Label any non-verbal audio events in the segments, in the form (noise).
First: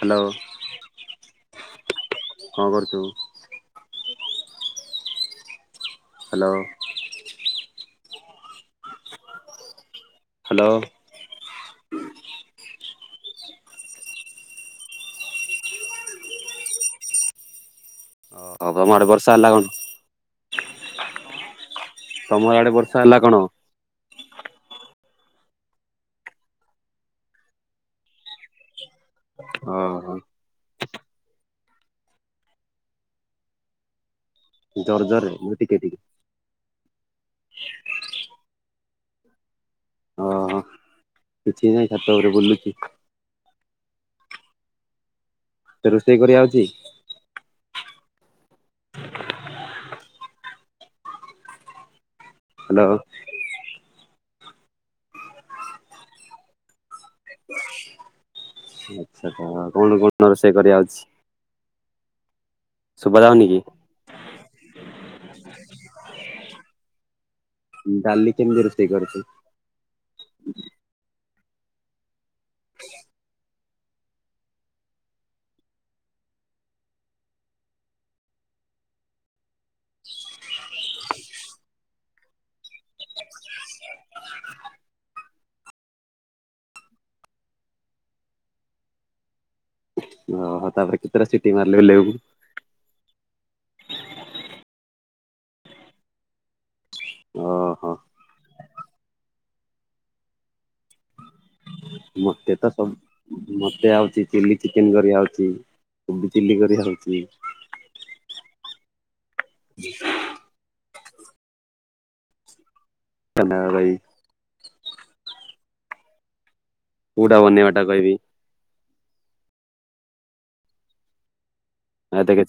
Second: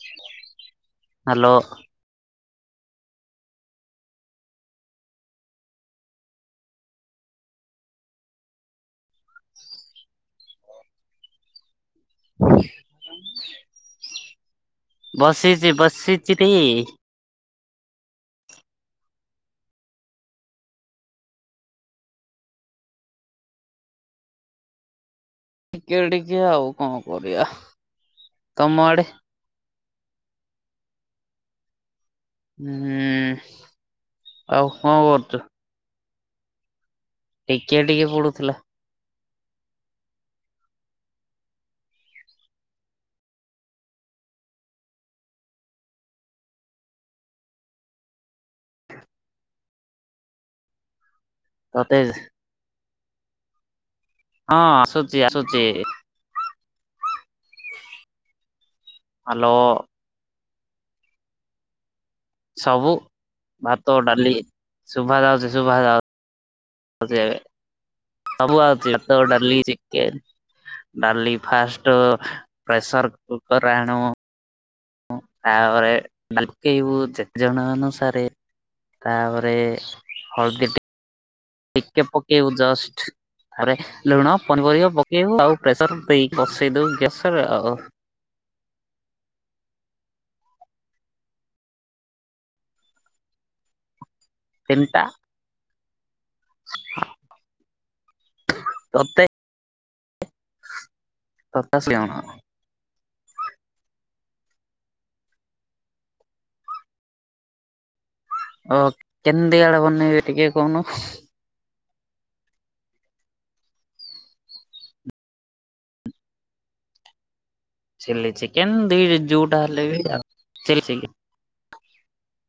Hello. Hello. କଣ କରୁଛୁ? Hello. Hello. ବସିଛି ବସିଛି ରେ। ହଁ ତମ ଆଡେ ବର୍ଷା ହେଲା କଣ? ତମ ଆଡେ ବର୍ଷା ହେଲା କଣ? ଟିକେ ଟିକେ ଆଉ କଣ କରିବା ତମ ଆଡେ? ହଁ ହଁ। ହୁଁ। ଆଉ କଣ ଜୋର୍ ଯୋର୍ କରୁଛୁ? (unintelligible) ଟିକେ ଟିକେ? ଟିକେ ଟିକେ ପଡୁଥିଲା। ଅ ହଁ କିଛି ନାହିଁ ଛାତ ଉପରେ ବୁଲୁଚି। ତେ ରୋଷେଇ କରି ଆଉଚି? ମତେ ଏସେ ହ୍ୟାଲୋ। ହଁ ଆସୁଚି ଆସୁଚି। ଆଚ୍ଛା (unintelligible) ହ୍ୟାଲୋ। କଣ କଣ ରୋଷେଇ କରି ଆଉଚି? ସବୁ ଯାଉନି କି ଭାତ ଡାଲି ଶୁଭା ଯାଉଚି ଶୁଭା ଯାଉ ଯାଉଚି ଡାଲି ଏକା ସବୁ କେମିତି ରୋଷେଇ ଆଉଚି ଭାତ କରୁଛୁ ଡାଲି ଚି କେନ ଡାଲି ଫାଷ୍ଟ ପ୍ରେସର୍ କୁକର୍ ଆଣୁ। ତା ପରେ ଡାଲି ପକେଇବୁ ଯେତେ ଜଣ ଅନୁସାରେ। ତାପରେ ହଳଦୀ ଟି ଟିକେ ପକେଇବୁ ଜଷ୍ଟ ଆରେ ଲୁଣ ପନିପରିବା ପକେଇବୁ ଆଉ। ପ୍ରେସର୍ ଦେଇ ବସେଇଦଉ ଗ୍ୟାସ୍ ରେ ଆଉ। ଓହୋ ତାପରେ କେତେଟା ସିଟି ମାରିଲେ ଓଲ୍ହେଇବୁ? ତିନିଟା। (inaudible) ହଁ। ତତେ ତତା ସିଅଣ ମତେ ତ ସବୁ ମୋତେ ଆଉଚି ଚିଲି ଚିକେନ କରି ଆଉଚି କୋବି ଚିଲି କରି ଆଉଚି। ଓ (unintelligible) ଟିକେ କହୁନୁ? (unintelligible) କୋଉଟା ବନେଇବ ଚିଲି ଚିକେନ ଦି ଯୋଉଟା ହେଲେ ବି ଆଉ ଚିଲି ଚିକ୍ (unintelligible)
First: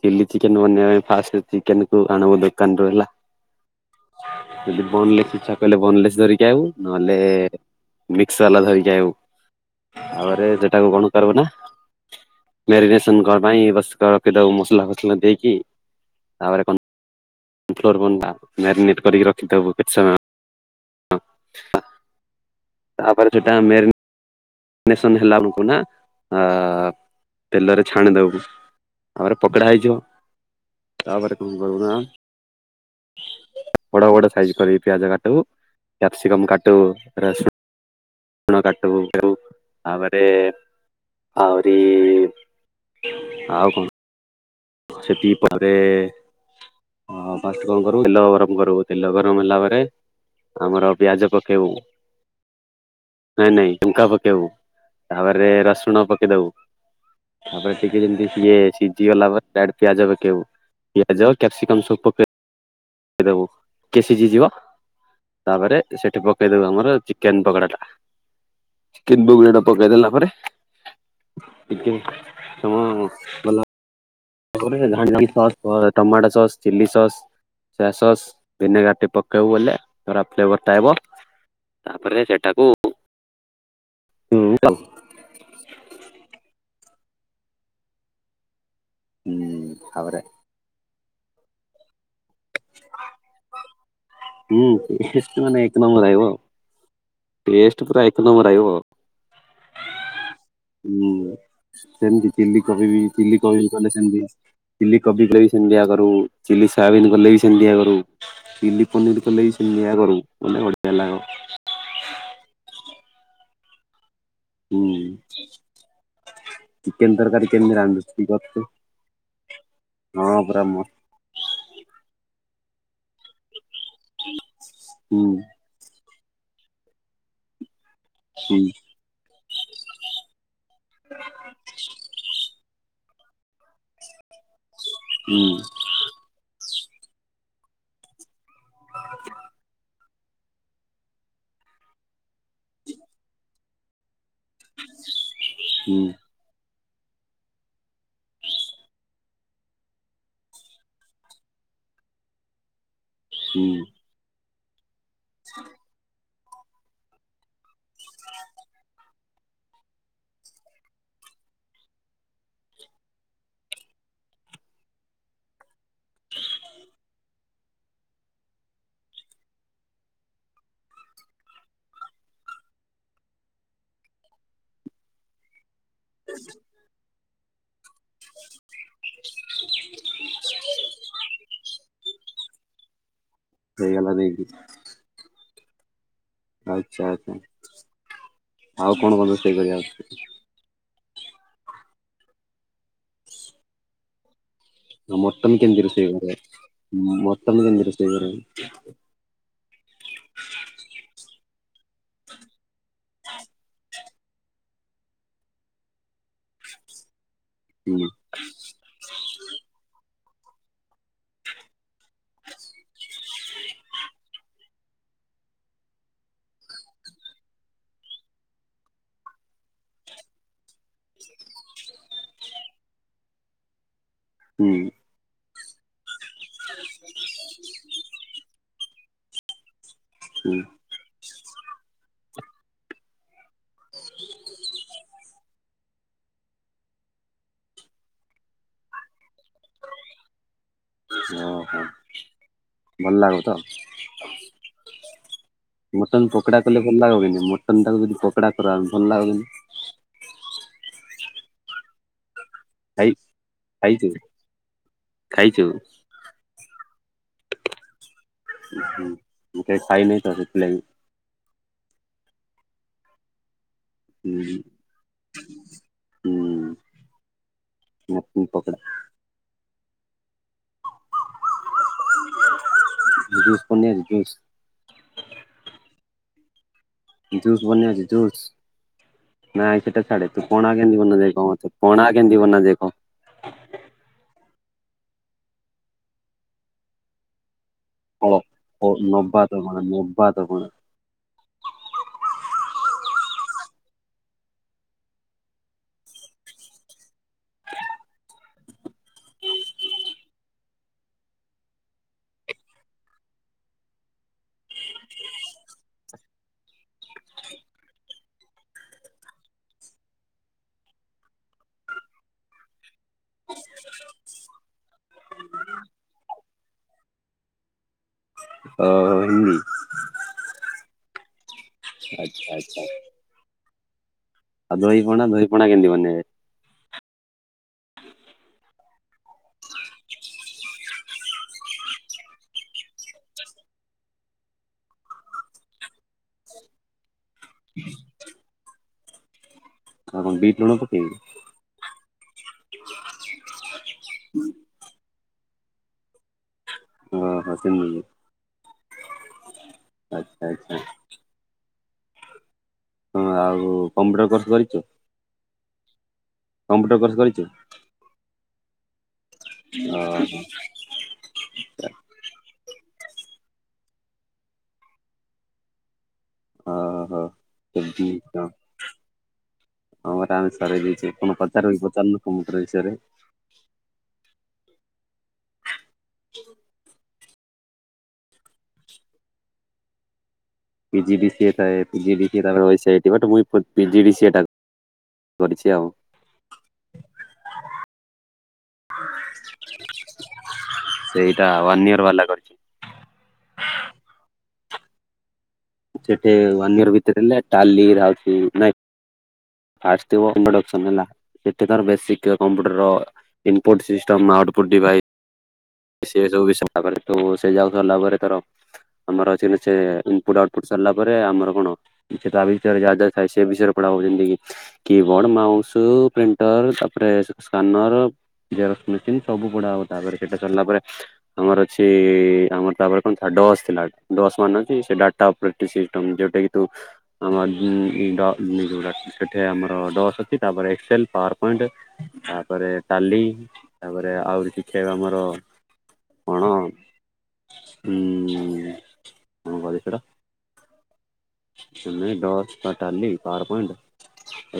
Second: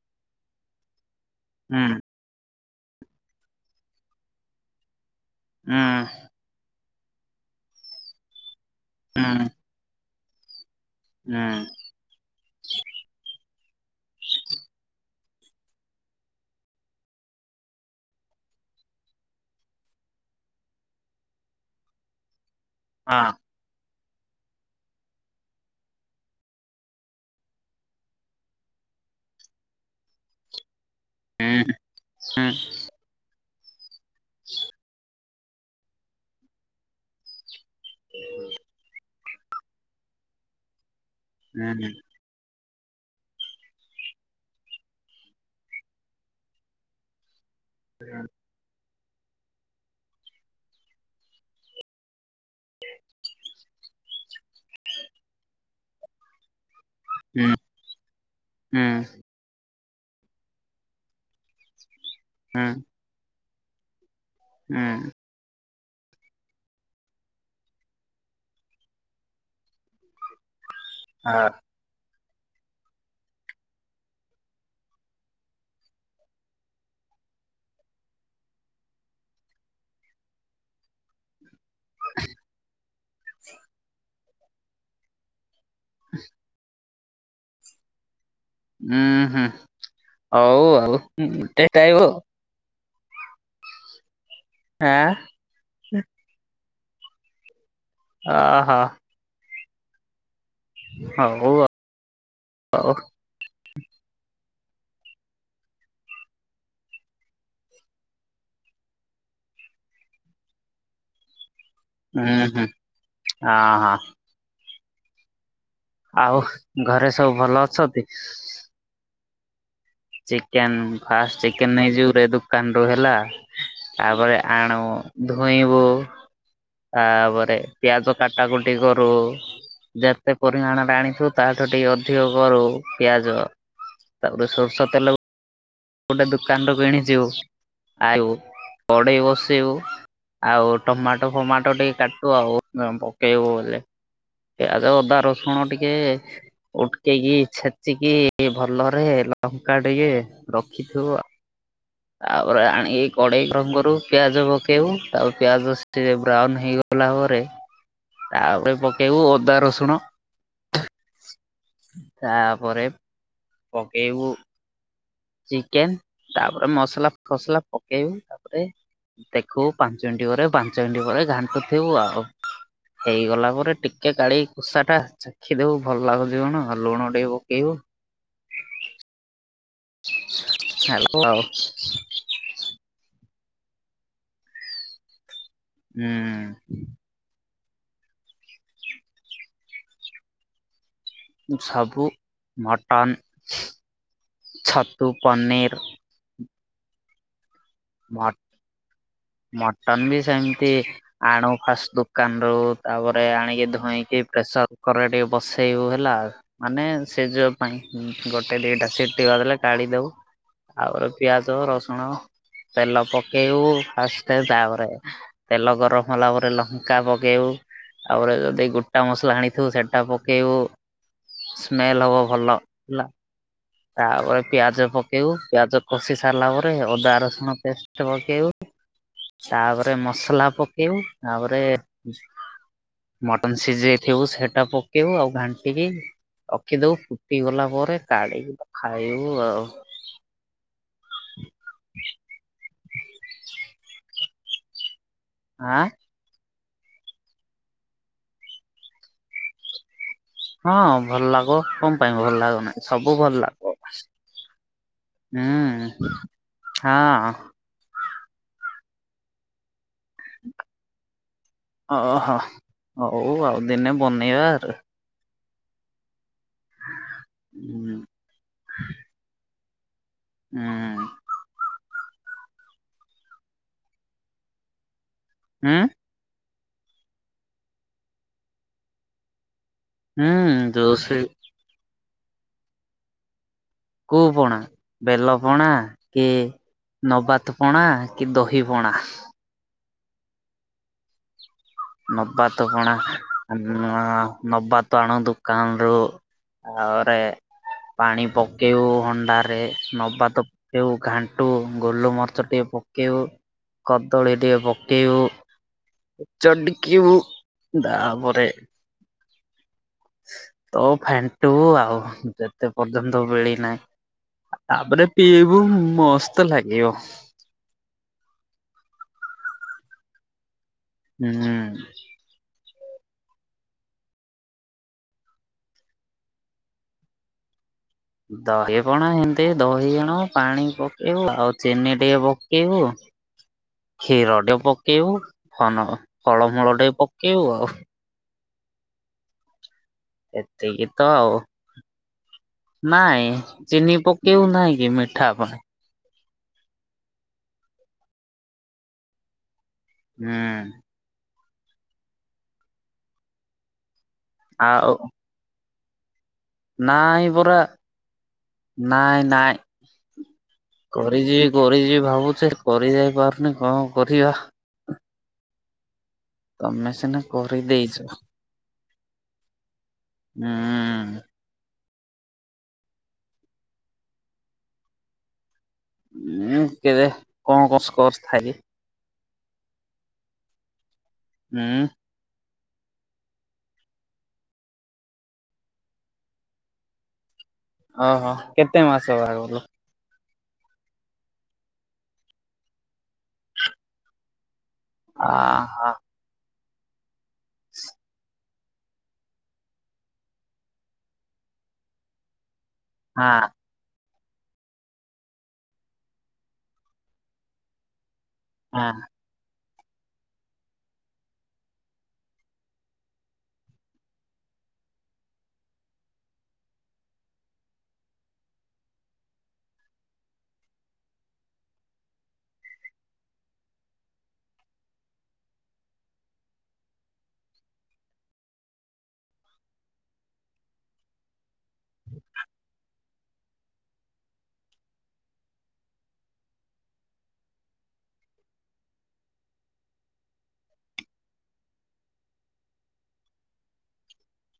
ଚିଲି ଚିକେନ ବନେଇବା ପାଇଁ ଫାଷ୍ଟ ଚିକେନ ହୁଁ କୁ ଆଣବୋଲି କାନ ରୁ ହେଲା ଜଦି ବୋର୍ଣ୍ଣଲେଶ୍ ଇଚ୍ଛା କାଲେ ହୁଁ ବୋର୍ଣ୍ଣଲେଶ୍ ଧରିକି କି ଆଇବୁ ନହେଲେ ମିକ୍ସ ବାଲା ଧରିକି ଆଇବୁ ହୁଁ ତାପରେ ସେଟାକୁ କଣ କରିବୁ ହୁଁ ନା ମ୍ୟାରିନେସନ୍ (unintelligible) ମସଲା ଫସଲା ଦେଇକି ତାପରେ (unintelligible) ମ୍ୟାରିନେଟ କରିକି ରଖି ଦବୁ କିଛି ସାମ ହଁ। ତାପରେ ସେଟା ମ୍ୟାରୀ ରିନେସନ୍ ହେଲା ବେଳକୁ ନା ଆ ତେଲରେ ଛାଣି ଦବୁ। ତାପରେ ପକୋଡ଼ା ହେଇଯିବ ତାପରେ ହୁଁ କଣ କରିବୁ ନା ହୁଁ ବଡ ବଡ ସାଇଜ୍ କରିକି ପିଆଜ କାଟିବୁ। କ୍ୟାପ୍ସିିକମ୍ କାଟିବୁ ରସୁଣ କାଟିବୁ। ତାପରେ ହୁଁ ଆହୁରି ଆଉ କଣ ଏତିକି ପରେ ଅଁ ଫାଷ୍ଟେ କଣ କରିବୁ ତେଲ ଗରମ କରିବୁ ତେଲ ଗରମ ହେଲା ପରେ ଆମର ପିଆଜ ପକେଇବୁ। ନାଇଁ ନାଇଁ ଶୁଙ୍କା ପକେଇବୁ ତାପରେ ରସୁଣ ପକେଇଦବୁ ହୁଁ ତାପରେ ଟିକେ ଯେମିତି ସିଏ ହୁଁ ସିଝି ଗଲା ପରେ ଇଆଡ଼େ ପିଆଜ ପକେଇବୁ ପିଆଜ କ୍ୟାପସିକମ୍ ସବୁ ପକେ ହୁଁ। ପକେଇ ଦବୁ କେ ସିଜି ଯିବ ହୁଁ। ତାପରେ ସେଠି ପକେଇଦବୁ ଆମର ଚିକେନ ପକୋଡା ଟା। କେନ୍ଦୁ ଇଏ ଟା ପକେଇ ଦେଲା ପରେ ହଁ ଟିକେ ସମୟ ଗଲା ପରେ ଧାଣ୍ଟି sauce tomato sauce, chilli sauce soya sauce ଭିନେଗାରଟି ପକେଇବୁ ବୋଲେ (unintelligible) ଫ୍ଲେବରଟା ଆଇବ। ତାପରେ ସେଟାକୁ (unintelligible) ହ ଉଁ ହୁଁ ହଉ ଆଉ ଟେଷ୍ଟ ଆଇବ। (inaudible) ହୁଁ ଆଁ। ଟେଷ୍ଟ ମାନେ ଏକ ନମ୍ବର ଆଈବ ପେଷ୍ଟ ପୁରା ଏକ ନମ୍ବର ଓହୋ ଆଈବ। ଉଁ ହଉ ସେମିତି ଚିଲ୍ଲି କୋବି ଆଉ ବି ଚିଲ୍ଲି କୋବି ବି କଲେ ସେମିତି ଚିଲ୍ଲି କୋବି କଲେ ବି ସେମିତିଆ କରୁ ଚିଲ୍ଲି ସୋୟାବିନ୍ କଲେ ବି ସେମିତିଆ କରୁ ଚିଲ୍ଲି ପନିର କଲେବି ସେମିତିଆ କରୁ (unintelligible) ଉଁ ହୁଁ ଅଁ ହଁ। ହୁଁ ଆଉ ଘରେ ଚିକେନ ସବୁ ତରକାରୀ ଭଲ କେମିତି ଅଛନ୍ତି? ରାନ୍ଧୁଚୁ (unintelligible) ଚିକେନ ଫାଷ୍ଟ ଚିକେନ ନେଇଯିବୁରେ ଦୋକାନ ରୁ ହେଲା। ତାପରେ ଆଣୁ ହୁଁ ଧୁଇଁବୁ ତାପରେ ପିଆଜ ହୁଁ କାଟାକୁଟି କର ଯେତେ ପରିମାଣ ରେ ଆଣିଛୁ ତାଠୁ ଟିକେ ଅଧିକ କରୁ ପିଆଜ। ତାପରେ ସୋରିଷ ତେଲକୁ ହୁଁ। ଗୋଟେ ଦୋକାନ ରୁ କିଣିଯିବୁ ଆଉ କଡେଇ ବସେଇବୁ ଆଉ ଟମାଟୋ ଫମାଟୋ ଟିକେ କାଟୁ ଆଉ ପକେଇବୁ ବେଲେ। ପିଆଜ ଅଦା ରସୁଣ ଟିକେ ହୁଁ ଉଟକେଇକି ଛେଚିକି ଟିକେ ଭଲରେ ଲଙ୍କା ଟିକେ ରଖିଥିବୁ ତାପରେ ଆଣିକି କଡ଼େଇ ହୁଁ ଗରମ କରୁ ପିଆଜ ପକେଇବୁ ତାଉ ପିଆଜ ଟିକେ ବ୍ରାଉନ ହେଇଗଲା ପରେ ତାପରେ ପକେଇବୁ ଅଦା ରସୁଣ। ତାପରେ ପକେଇବୁ ଚିକେନ ତାପରେ ମସଲା ଫସଲା ପକେଇବୁ ତାପରେ ଦେଖୁବୁ ପାଞ୍ଚ ମିଣ୍ଟି ପରେ ପାଞ୍ଚ ମିଣ୍ଟି ପରେ ଘାଣ୍ଟୁ ଥିବୁ ଆଉ। ହେଇଗଲା ପରେ ଟିକେ କାଢିକି କୁଷା ଟା ଚାଖି ଦବୁ ଭଲ ଲାଗୁଛି କଣ ଲୁଣ ଟିକେ ପକେଇବୁ। ହ ହାଲୋ। ନେଇଗଲା ଦେଇକି ହୁଁ। ଆଚ୍ଛା ଆଚ୍ଛା ଆଉ କଣ କଣ ରୋଷେଇ କରି ଆସେ? ସବୁ ମଟନ୍ ଛତ୍ ମଟନ୍ କେମିତି ରୋଷେଇ କରେ ମଟନ୍ କେମିତି ରୋଷେ (unintelligible) ମଟନ୍ ବି ସେମିତି ଆଣୁ ଫାଷ୍ଟ ଦୋକାନ ରୁ ତାପରେ ଆଣିକି ଧୋଇଁକି ପ୍ରେସର କୁକରରେ ଟିକେ ବସେଇବୁ ହେଲା। ମାନେ ସେ ଯୋଉ ଉଁ ହୁଁ ଗୋଟେ ଦିଟା ସିଟିଦେଲେ କାଢି ଦଉ ତାପରେ ପିଆଜ ରସୁଣ ତେଲ ପକେଇବୁ ଫାଷ୍ଟ ତାପରେ ତେଲ ଗରମ ହେଲା ପରେ ଲଙ୍କା ପକେଇବୁ ତାପରେ ଯଦି ଗୋଟା ମସଲା ଆଣିଥିବୁ ସେଟା ପକେଇବୁ। ସ୍ମେଲ ହବ ଭଲ ହେଲା ତାପରେ। ହୁଁ ପିଆଜ ପକେଇବୁ ପିଆଜ କଷି ସାରିଲା ପରେ ଅଦା ରସୁଣ ପେଷ୍ଟ ପକେଇବୁ। ତାପରେ ମସଲା ହୁଁ ପକେଇବୁ ତାପରେ। ମଟନ ସିଝେଇଥିବୁ ସେଟା ପକେଇବୁ ଆଉ ଘାଣ୍ଟିକି। ରଖିଦବୁ ଫୁଟିଗଲା ପରେ କାଢିକି ଖାଇବୁ ଆଉ। ଓହୋ ଭଲ ଲାଗ୍ ବ ତ। ଆଁ। ମଟନ୍ ପକୋଡ଼ା କଲେ ଭଲ ଲାଗିବ କିନାଇ ମଟନ୍ ଟାକୁ ଯଦି ପକଡ଼ା କର୍‌ବା ଭଲ ଲାଗିବ କି? ହଁ ଭଲଲାଗ୍ ବ କଣ ପାଇଁ ଭଲ ଲାଗବନାଇଁ। ଖାଇ ସବୁ ଭଲ ଲାଗିବ ଖାଇଛୁ ଖାଇଛୁ ହୁଁ ହଁ। ମୁଁ କେବେ ଖାଇନି ତ ସେଥିଲାଗି। ଓହୋ ହଉ ଆଉ ଦିନେ। ବନେଇବା ହୁଁ ଆଉ। ହୁଁ। (unintelligible) ମଟନ୍ ପକଡା। ହୁଁ ଜୁସ ପନିର ଜୁସ। ଉଁ ଜୁସ୍ ବନେଇ ଅଛି ଜୁସ୍ ନାଇଁ ସେଟା ଛାଡେ ହୁଁ ପଣା କେମିତି ଜୋସ ବନା ଯାଏ କହ ମତେ। ପଣା କେମିତି ବନା ଯାଏ କହ? କୋଉ ପଣା ବେଲ ପଣା କି ନବାତ ପଣା? କି ଫଳ ଦହି ଅ ପଣା ନବାତ ପଣା ନବାତ ପଣା। ନବାତ ପଣା ନବାତ ଆଣ ଦୋକାନରୁ। ତାପରେ ପାଣି ପକେଇବୁ ହଣ୍ଡାରେ ନବାତ। ଯଉ ଘାଣ୍ଟିବୁ ଗୋଲ ମରିଚ ଟିକେ ପକେଇବୁ କଦଳୀ ଟିକେ ପକେଇବୁ। ଚଟ୍ କିବୁ ତାପରେ। ତ ଫେଣ୍ଟ୍ ବୁ ଆଉ ଯେତେ ପର୍ଯ୍ୟନ୍ତ ମିଳି ନାହିଁ। (inaudible) ତାପରେ ପିବୁ ମସ୍ତ ଲାଗିବ। ଅ ଏନ୍ତି। ହୁଁ ଆଚ୍ଛା ଆ ଦହିପଣା ଦହିପଣା କେମିତି ବନା ହୁଏ? ଦହି ପଣା ଏମିତି ଦହି ଆଣିବୁ ପାଣି ପକେଇବୁ ଆଉ ଚିନି ଟିକେ ପକେଇବୁ। (inaudible) କ୍ଷୀର ଟେ ପକେଇବୁ ଫନ ଫଳମୂଳ ଟିକେ ପକେଇବୁ ଆଉ। ଆଉ କଣ ବିଟ୍ ଲୁଣ ଏତିକି ତ ପକେଇକି ଆଉ। ନାଇଁ ଚିନି ପକେଇବୁ ନାହିଁ କି ମିଠା ପାଇଁ। ଓହୋ ସେମିତି କି? ହୁଁ ଆଚ୍ଛା ଆଚ୍ଛା ହଁ ଆଉ କମ୍ପ୍ୟୁଟର କର। ଆଉ। କମ୍ପ୍ୟୁଟର କୋର୍ସ ନାଇଁ କରିଛୁ ପରା ନାଇନ୍। ଓ ହୋ। କରି ଯିବି କରି ଯିବି ଭାବୁଛେ କରି ଯାଇ ପାରୁନି କଣ କରିବା। ତମେ ସିନା ଟ କରିଦେଇଛ ହୁଁ ସରଛ। (inaudible) ସାର୍ ବି ପଚାନୁ କମ୍ପ୍ୟୁଟର ବିଷୟରେ। ଉଁ କେବେ କଣ କଣ ସ୍କୋର୍ ଥାଇଲି? ପି ଜି ବି ସିଏତଏ ହୁଁ ପି ଜି ବି। (unintelligible) ମୁଇଁ ପିଜି ଡିସିଏ ଟା କରିଚି ଆଉ। ଓହୋ କେତେ ମାସ ବାହାଘର ସେଇଟା ୱାନ୍ ଇୟର ବାଲା କରିଛନ୍ତି। ଆ ହା ସେଠି ୱାନ୍ ଇୟର ଭିତରେ ହେଲେ ଟାଲି (unintelligible) ଫାଷ୍ଟ ଥିବ ଇଣ୍ଟରଡକ୍ସନ ହେଲା ଏତେ ତାର ବେସିକରେ କମ୍ପ୍ୟୁଟରର ହଁ ଇନ୍ପୁଟ ସିଷ୍ଟମ୍ ଆଉଟପୁଟ୍ ଡିଭାଇଡ଼। ସେ ସବୁ (unintelligible) ସେ ଯାଉ ସାରିଲା ପରେ ତାର ହଁ। ଆମର ଆକ୍ଟୁଆଲି ଇନ୍ପୁଟ ଆଉଟପୁଟ୍ ସରିଲା ପରେ ଆମର କଣ ଏଠି ତା ଭିତରେ ଯାହା-ଯାହା ଥାଏ ସେ ବିଷୟରେ (unintelligible) କି? କି ବୋର୍ଡ, ମାଉସୁ, ପ୍ରିଣ୍ଟର୍ ତାପରେ ସ୍କାନର ଜେରସ ମେସିନ୍ ସବୁ ପଢା ହବ ତାପରେ ସେଟା ସରିଲା ପରେ ଆମର ଅଛି ଆମର ତାପରେ କଣ ଥିଲା ଡସ୍ ଥିଲା ଡସ୍ ମାନେ ଅଛି ସେ (unintelligible) ଯେଉଟା କି ତୁ ଆମ ଡ ଯୋଉଟା ସେଠି ଆମର ଡସ୍ ଅଛି ତାପରେ ଏକ୍ସେଲ ପାୱାର। ପଏଣ୍ଟ ତାପରେ ଟାଲି ତାପରେ ଆହୁରି (unintelligible) ଆମର କଣ ହୁଁ କଣ (unintelligible) (inaudible) ଡଚ୍ ବା ଟାଲି ପାୱାର ପଏଣ୍ଟ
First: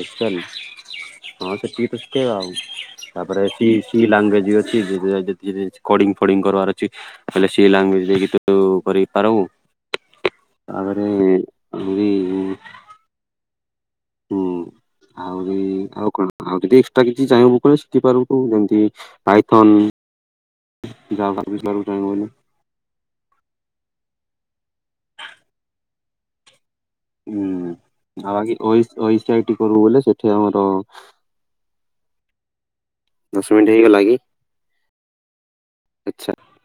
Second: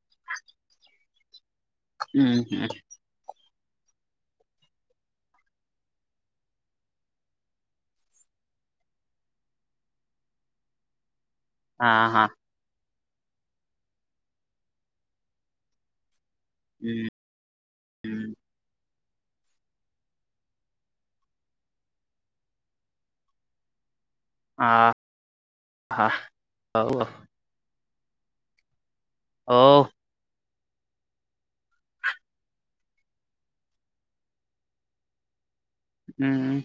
ଏକ୍ସେଲ ହଁ ସେତିକି ତ ସିକେଇବେ ଉଁ ଆଉ। ହୁଁ ତାପରେ ସି-ସି ଲାଙ୍ଗୁଏଜ୍ ବି ଅଛି କଡ଼ିଙ୍ଗ ଫଡ଼ିଙ୍ଗ କରିବାର ଅଛି। ହେଲେ ସି ଲାଙ୍ଗୁଏଜ ଦେଇକି ତ କରିପାରଉ ତାପରେ ହାଁ ଆହୁରି ହାଁ। ହୁଁ ଆହୁରି ଆଉ କଣ ଆଉ ଯଦି ଏଷ ଉଁ କିଛି ଚାହିଁବୁ କଲେ ଶିଖିପାରୁୁ ହୁଁ ଯେମିତି ପାଇଥନ୍ (unintelligible) (unintelligible) ହଁ ହଉ। ହୁଁ ଆଉ ବାକି (unintelligible) କରିବୁ ବୋଲେ ଏଠି ଆମର ଦଶ ମିନିଟ୍ ହେଇଗଲା କି? ଆଚ୍ଛା ହୁଁ।